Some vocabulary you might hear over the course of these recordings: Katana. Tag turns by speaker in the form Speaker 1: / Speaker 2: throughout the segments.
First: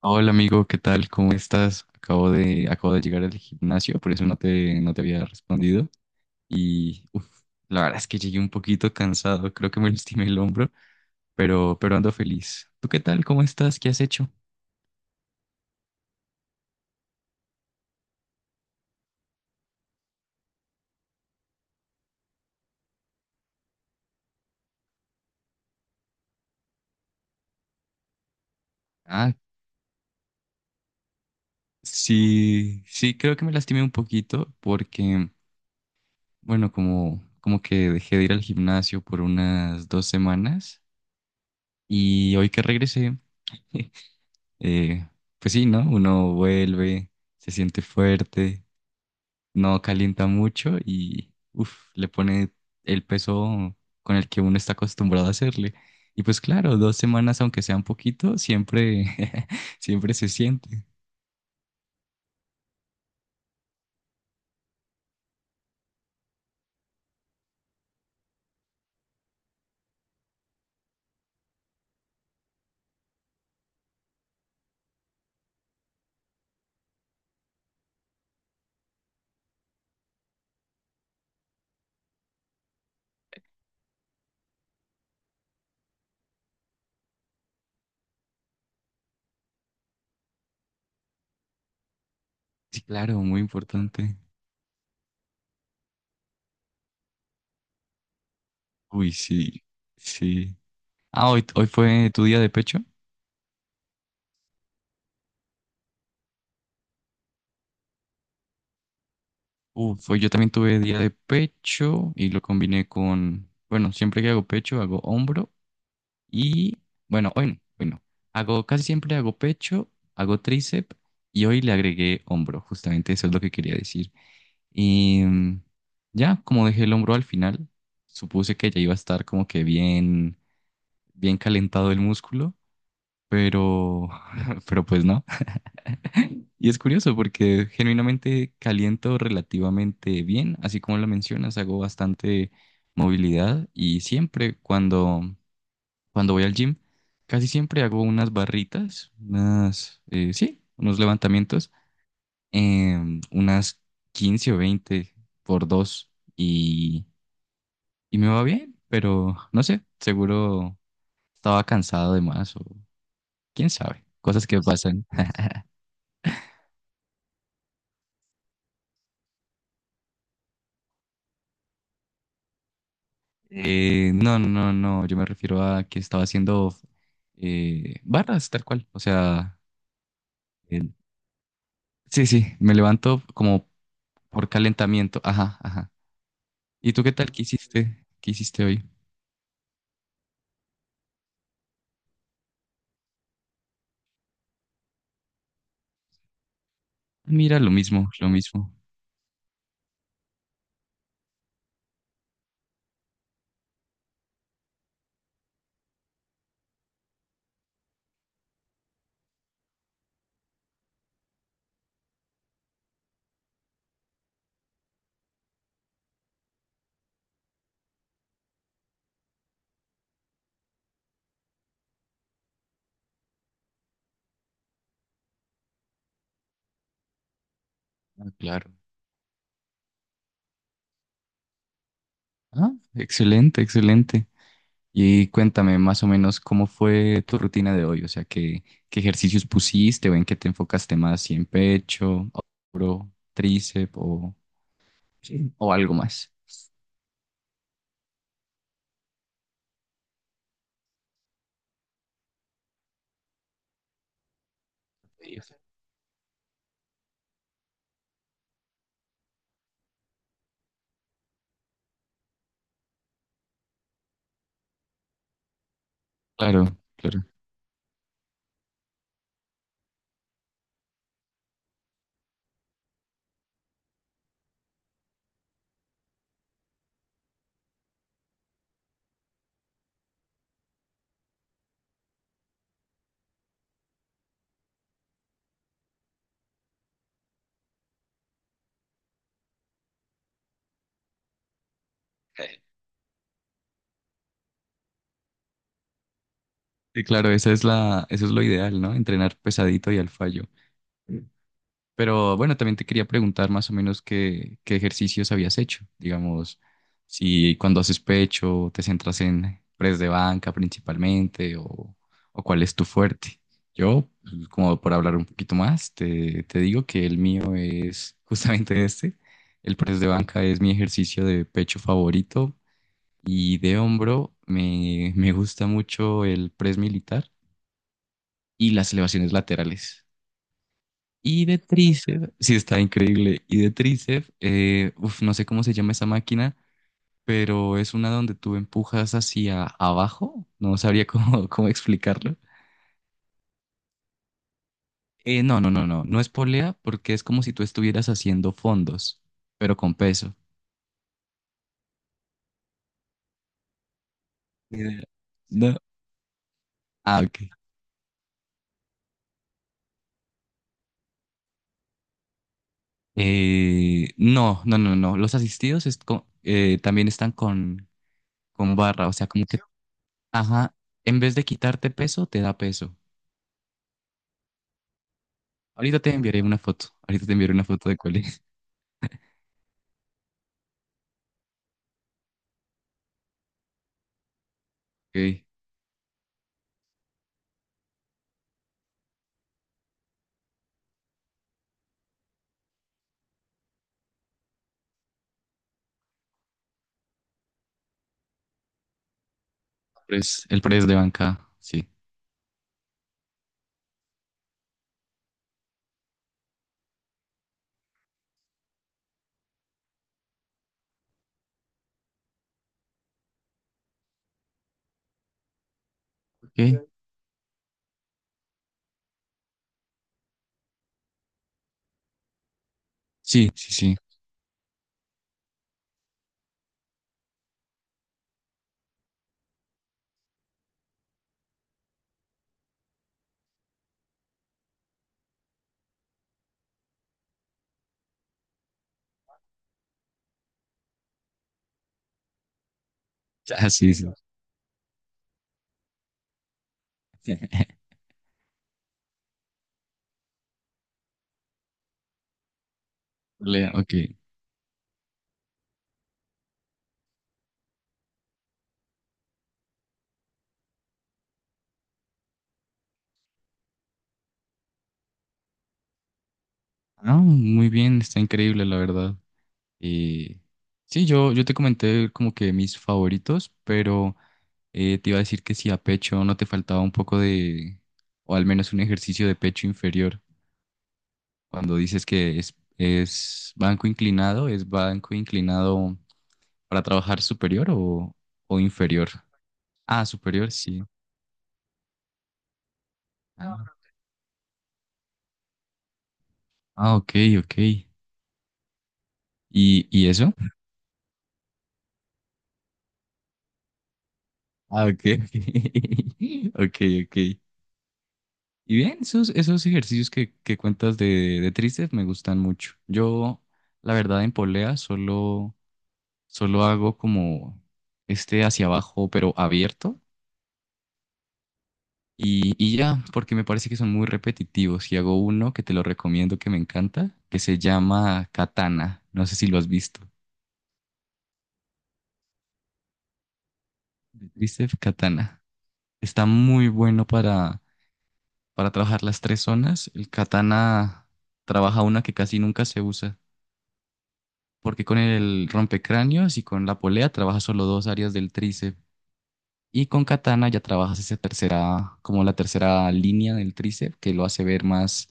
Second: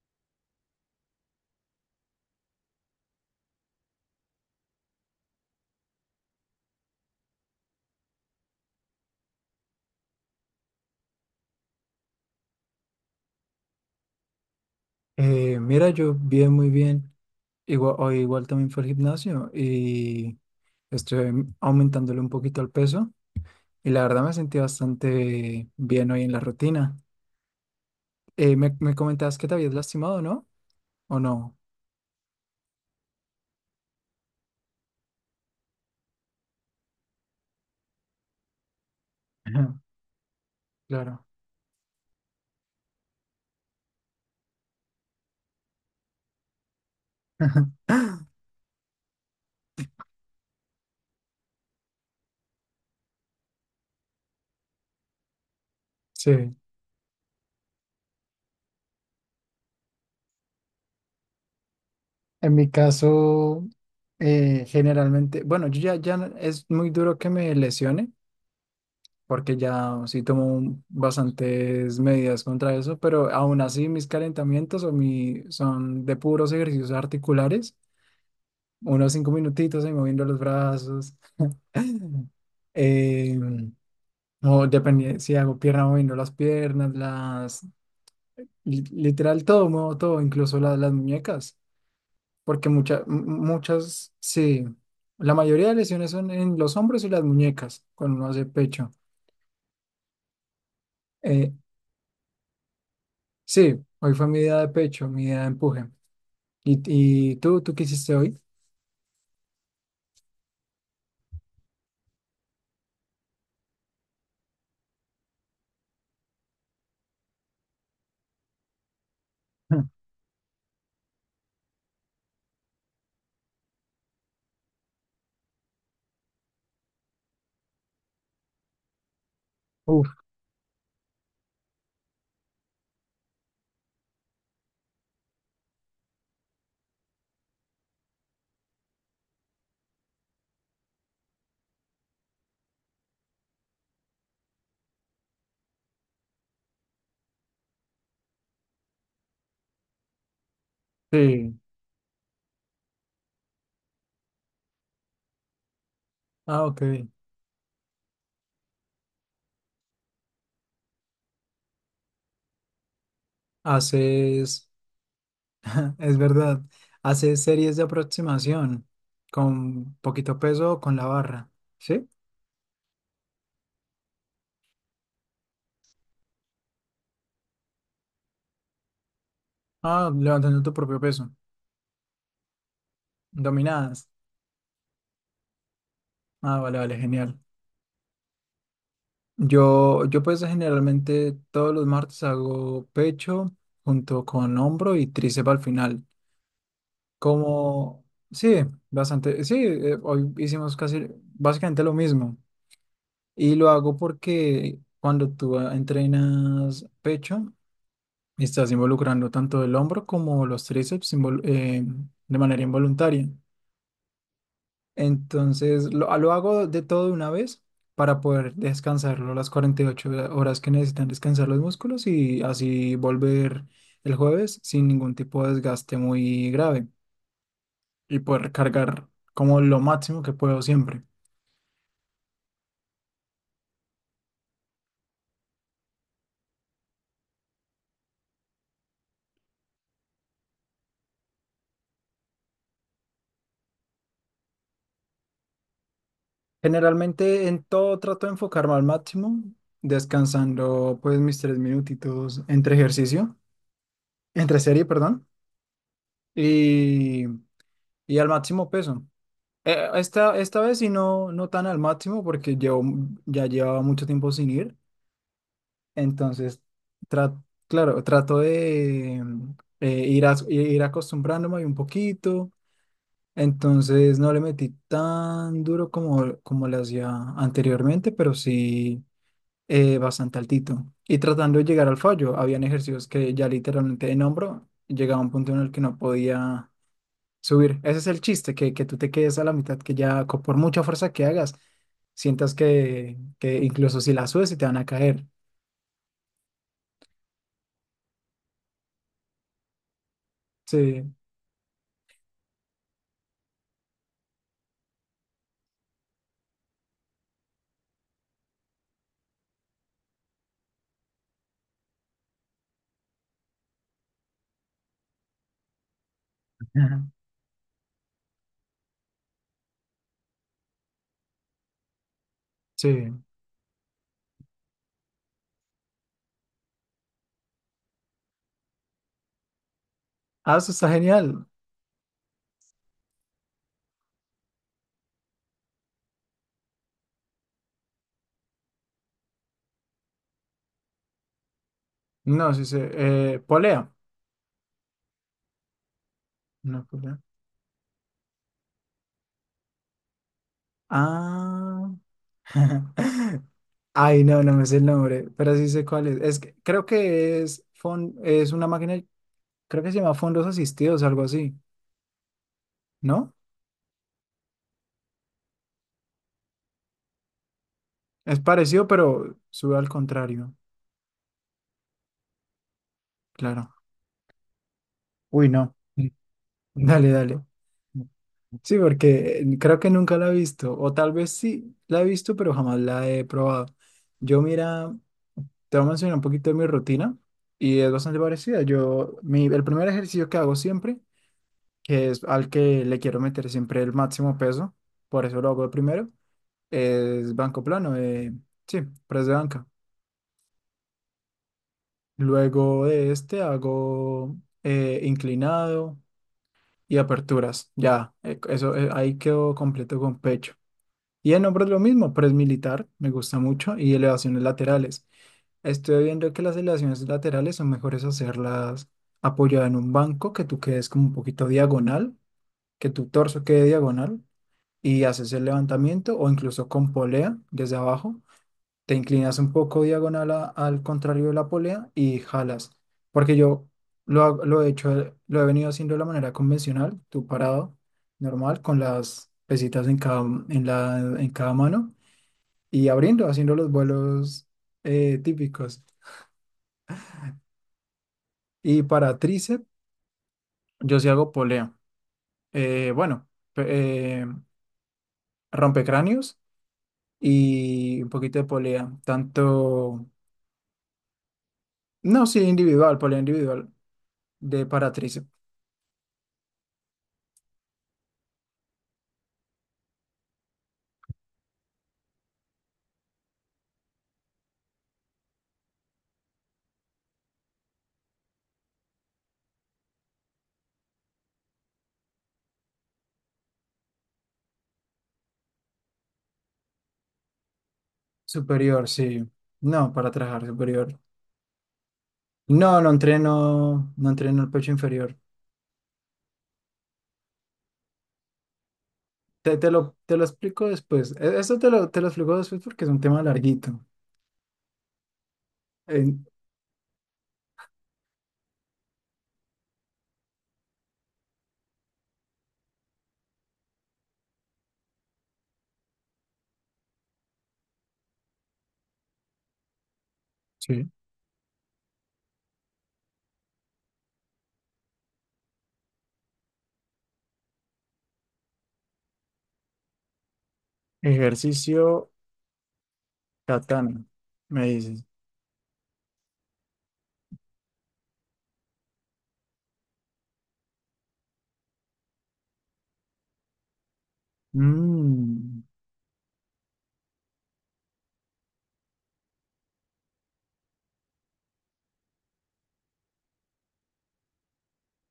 Speaker 1: Hola amigo, ¿qué tal? ¿Cómo estás? Acabo de llegar al gimnasio, por eso no te había respondido. Y uf, la verdad es que llegué un poquito cansado, creo que me lastimé el hombro, pero ando feliz. ¿Tú qué tal? ¿Cómo estás? ¿Qué has hecho?
Speaker 2: Mira, yo bien, muy bien. Igual, hoy igual también fue al gimnasio y estoy aumentándole un poquito el peso y la verdad me sentí bastante bien hoy en la rutina. Me
Speaker 1: Ah,
Speaker 2: comentabas que te habías lastimado, ¿no? ¿O no?
Speaker 1: sí, sí, creo que me lastimé un poquito porque, bueno, como que dejé de ir al gimnasio por
Speaker 2: Ajá.
Speaker 1: unas dos semanas
Speaker 2: Claro.
Speaker 1: y hoy que regresé, eh, pues sí, ¿no? Uno vuelve, se siente fuerte, no calienta mucho y uf, le pone el peso con el que uno está acostumbrado a hacerle. Y pues
Speaker 2: Sí.
Speaker 1: claro, dos semanas, aunque sea un poquito, siempre, siempre se siente.
Speaker 2: En mi caso, generalmente, bueno, ya es muy duro que me lesione, porque ya sí tomo bastantes medidas contra eso, pero aún así mis calentamientos o mi, son de puros ejercicios articulares, unos 5 minutitos ahí moviendo los brazos, eh, o depende si hago pierna moviendo las piernas, las, literal todo, muevo todo, incluso las muñecas, porque
Speaker 1: Sí, claro, muy importante.
Speaker 2: sí, la mayoría de lesiones son en los hombros y las muñecas, cuando uno hace pecho.
Speaker 1: Uy, sí, sí. Ah,
Speaker 2: eh,
Speaker 1: hoy fue tu día de pecho.
Speaker 2: Sí, hoy fue mi día de pecho, mi día de empuje. ¿Y, y tú qué hiciste hoy?
Speaker 1: Uf, hoy yo también tuve día de pecho y lo combiné con, bueno, siempre que hago pecho, hago hombro. Y bueno, hoy no, hoy no. Hago, casi siempre hago pecho, hago tríceps y hoy le agregué hombro. Justamente eso es lo que quería decir. Y ya, como dejé el hombro al final, supuse que ya iba a estar como que
Speaker 2: Uf,
Speaker 1: bien, bien calentado el músculo, pero, pero pues no. Y es curioso porque genuinamente caliento relativamente bien, así como lo mencionas, hago bastante movilidad y siempre cuando voy al gym, casi siempre hago unas barritas, unas, sí, unos
Speaker 2: sí.
Speaker 1: levantamientos, unas 15 o 20 por dos
Speaker 2: Ah, ok.
Speaker 1: y me va bien, pero no sé, seguro estaba cansado de más o quién sabe, cosas que
Speaker 2: Haces,
Speaker 1: pasan.
Speaker 2: es verdad, haces series de aproximación con poquito peso o con la barra, ¿sí?
Speaker 1: No, no, no, no, yo me refiero a que estaba haciendo barras tal cual, o sea,
Speaker 2: Ah, levantando tu
Speaker 1: el-
Speaker 2: propio peso,
Speaker 1: sí, sí, me levanto como
Speaker 2: dominadas.
Speaker 1: por calentamiento, ajá, ajá.
Speaker 2: Ah, vale,
Speaker 1: ¿Y
Speaker 2: vale,
Speaker 1: tú qué tal?
Speaker 2: genial.
Speaker 1: ¿Qué hiciste? ¿Qué hiciste hoy?
Speaker 2: Yo pues generalmente todos los martes hago pecho junto con hombro y tríceps al final.
Speaker 1: Mira, lo
Speaker 2: Como,
Speaker 1: mismo, lo
Speaker 2: sí,
Speaker 1: mismo.
Speaker 2: bastante, sí, hoy hicimos casi básicamente lo mismo. Y lo hago porque cuando tú entrenas pecho, estás involucrando tanto el hombro como los tríceps de manera involuntaria. Entonces, lo hago de todo de una vez para poder descansarlo las 48 horas que necesitan descansar los músculos y así volver el jueves sin ningún tipo de desgaste muy grave, y
Speaker 1: Ah,
Speaker 2: poder
Speaker 1: claro.
Speaker 2: cargar como lo máximo que puedo siempre.
Speaker 1: Ah, excelente, excelente. Y cuéntame más o menos cómo fue tu rutina de hoy, o sea, qué ejercicios pusiste o en qué te enfocaste más, si en pecho, hombro, tríceps o, sí, o algo más.
Speaker 2: Generalmente en todo trato de enfocarme al máximo, descansando pues mis 3 minutitos entre ejercicio, entre serie, perdón,
Speaker 1: Sí, o sea,
Speaker 2: y, y al máximo peso. Esta vez sí no, no tan al máximo porque llevo, ya llevaba mucho tiempo sin ir, entonces
Speaker 1: claro, claro.
Speaker 2: tra- claro, trato de ir, ir acostumbrándome un poquito. Entonces no le metí tan duro como, como le hacía anteriormente, pero sí bastante altito. Y tratando de llegar al fallo, habían ejercicios que ya literalmente en hombro llegaba a un punto en el que no podía subir. Ese es el chiste, que tú te quedes a la mitad, que ya por mucha fuerza que hagas, sientas que incluso si la subes se te van a caer.
Speaker 1: Sí, claro, esa es la, eso es lo ideal, ¿no? Entrenar pesadito y al fallo.
Speaker 2: Sí.
Speaker 1: Pero bueno, también te quería preguntar más o menos qué ejercicios habías hecho. Digamos, si cuando haces pecho te centras en press de banca principalmente o cuál es tu fuerte. Yo, pues, como por hablar un poquito más, te digo
Speaker 2: Ajá.
Speaker 1: que el mío es justamente este. El press de banca es mi ejercicio de pecho favorito
Speaker 2: Sí.
Speaker 1: y de hombro me gusta mucho el press militar y las elevaciones laterales.
Speaker 2: Ah, eso está
Speaker 1: Y
Speaker 2: genial.
Speaker 1: de tríceps, sí está increíble. Y de tríceps, uf, no sé cómo se llama esa máquina, pero es una donde tú empujas hacia abajo. No sabría cómo, cómo explicarlo.
Speaker 2: No, sí, sí. Polea.
Speaker 1: No, no, no, no. No es polea
Speaker 2: No,
Speaker 1: porque
Speaker 2: polea.
Speaker 1: es como si tú estuvieras haciendo fondos, pero con peso.
Speaker 2: Ah. Ay, no, no me sé
Speaker 1: Ni
Speaker 2: el
Speaker 1: idea.
Speaker 2: nombre, pero sí
Speaker 1: No.
Speaker 2: sé cuál es. Es que creo
Speaker 1: Ah,
Speaker 2: que
Speaker 1: ok.
Speaker 2: es, es una máquina, creo que se llama fondos asistidos, algo así, ¿no?
Speaker 1: No, no, no, no. Los asistidos también están
Speaker 2: Es
Speaker 1: con
Speaker 2: parecido,
Speaker 1: barra, o sea,
Speaker 2: pero
Speaker 1: como que,
Speaker 2: sube al contrario,
Speaker 1: ajá, en vez de quitarte peso, te da peso.
Speaker 2: claro. Uy, no.
Speaker 1: Ahorita
Speaker 2: Mm.
Speaker 1: te enviaré una foto.
Speaker 2: Dale,
Speaker 1: Ahorita te
Speaker 2: dale.
Speaker 1: enviaré una foto de cuál es.
Speaker 2: Sí, porque creo que nunca la he visto, o tal vez sí la he visto, pero jamás la he probado. Yo, mira,
Speaker 1: Ok.
Speaker 2: te voy a mencionar un poquito de mi rutina y es bastante parecida. El primer ejercicio que hago siempre, que es al que le quiero meter siempre el máximo peso, por eso lo hago de primero, es banco plano, sí, press de banca.
Speaker 1: Pues, el press de banca. Sí.
Speaker 2: Luego de este hago inclinado y aperturas, ya, eso ahí quedo completo con pecho. Y en hombros lo mismo, press militar, me gusta mucho, y elevaciones laterales. Estoy viendo que las
Speaker 1: Ok.
Speaker 2: elevaciones laterales son mejores hacerlas apoyada en un banco, que tú quedes como un poquito diagonal, que tu torso
Speaker 1: Sí,
Speaker 2: quede
Speaker 1: sí, sí.
Speaker 2: diagonal y haces el levantamiento o incluso con polea desde abajo. Te inclinas un poco diagonal al contrario de la polea y jalas. Porque yo lo he hecho, lo he venido haciendo de la manera convencional, tú parado, normal, con las pesitas en cada, en la, en cada mano y abriendo, haciendo
Speaker 1: Ah,
Speaker 2: los
Speaker 1: sí, sí.
Speaker 2: vuelos típicos. Y para tríceps, yo sí hago polea. Eh, bueno, pe-
Speaker 1: Lea, ok.
Speaker 2: eh, Rompecráneos y un poquito de polea, tanto. No, sí, individual, polea individual. De para tríceps
Speaker 1: Ah, muy bien. Está increíble, la verdad. Y sí, yo te comenté como que mis favoritos, pero te iba a decir que si a pecho no te faltaba un poco de, o al menos un ejercicio de pecho inferior. Cuando dices que ¿es banco inclinado para trabajar superior o
Speaker 2: superior,
Speaker 1: inferior?
Speaker 2: sí. No,
Speaker 1: Ah,
Speaker 2: para trabajar
Speaker 1: superior, sí.
Speaker 2: superior. No, no
Speaker 1: Ah,
Speaker 2: entreno, no entreno el pecho inferior.
Speaker 1: ah, ok, ok.
Speaker 2: Te, te lo,
Speaker 1: Y
Speaker 2: te lo
Speaker 1: eso?
Speaker 2: explico después. Eso te lo explico después porque es un tema larguito.
Speaker 1: Ah, ok, ok.
Speaker 2: En-
Speaker 1: Ok, ok. Y bien, esos, esos ejercicios que cuentas de tristes me gustan mucho. Yo, la verdad, en polea solo, solo hago como este hacia abajo, pero abierto.
Speaker 2: sí.
Speaker 1: Y ya, porque me parece que son muy repetitivos. Y hago uno que te lo recomiendo, que me encanta, que se llama Katana. No sé si lo has visto.
Speaker 2: Ejercicio katana,
Speaker 1: De
Speaker 2: me
Speaker 1: tríceps
Speaker 2: dices.
Speaker 1: Katana. Está muy bueno para trabajar las tres zonas. El katana trabaja una que casi nunca se usa, porque con el
Speaker 2: Mm.
Speaker 1: rompecráneos y con la polea trabaja solo dos áreas del tríceps. Y con katana ya trabajas esa tercera, como la tercera línea del tríceps, que lo hace ver más,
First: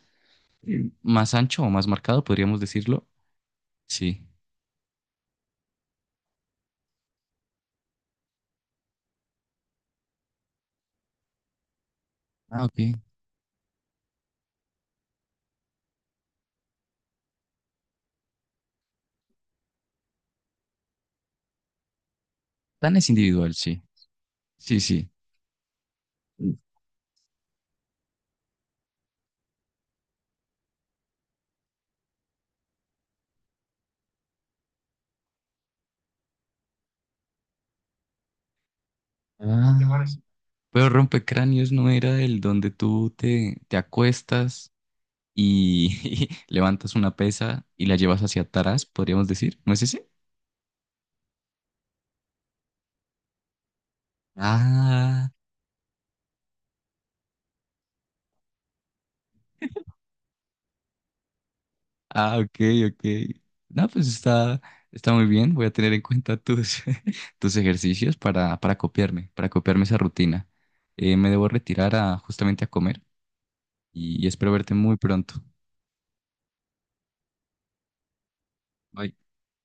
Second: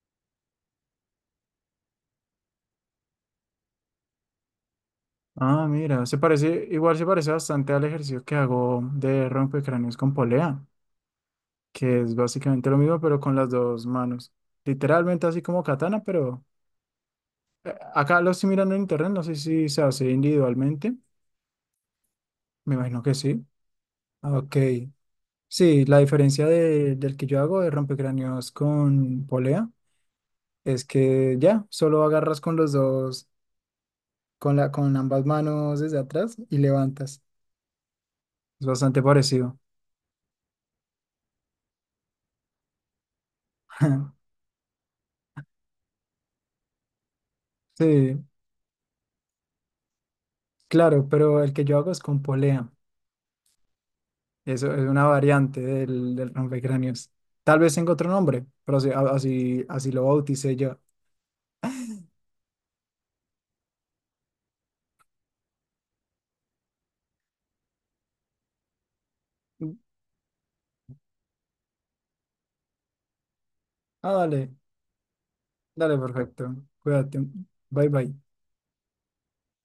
Speaker 1: sí, más ancho o más marcado, podríamos decirlo. Sí.
Speaker 2: Ah, mira, se parece, igual se parece bastante al ejercicio que hago de rompecráneos con polea, que es
Speaker 1: Ah,
Speaker 2: básicamente lo
Speaker 1: ok.
Speaker 2: mismo, pero con las dos manos. Literalmente así como katana, pero acá lo estoy mirando en internet, no sé si se hace individualmente, me
Speaker 1: Katana
Speaker 2: imagino
Speaker 1: es
Speaker 2: que sí.
Speaker 1: individual, sí.
Speaker 2: Ah, ok,
Speaker 1: Sí, sí.
Speaker 2: sí, la diferencia del que yo hago de rompecráneos con polea es que ya, solo agarras con los dos, con ambas manos desde atrás y levantas. Es bastante parecido.
Speaker 1: Ah. Pero rompecráneos no era el donde tú te, te acuestas y levantas una pesa y la
Speaker 2: Sí,
Speaker 1: llevas hacia atrás, podríamos decir. ¿No es ese?
Speaker 2: claro, pero el que yo hago es con polea. Eso es una
Speaker 1: Ah,
Speaker 2: variante del rompecráneos. Tal vez tenga otro nombre, pero así, así, así lo bauticé yo.
Speaker 1: ah, ok, ok. No, pues está, está muy bien. Voy a tener en cuenta tus, tus ejercicios para
Speaker 2: Mm.
Speaker 1: copiarme esa rutina. Me debo retirar a, justamente a comer y
Speaker 2: Ah, dale.
Speaker 1: espero verte muy pronto.
Speaker 2: Dale, perfecto. Cuídate. Bye bye.
Speaker 1: Bye.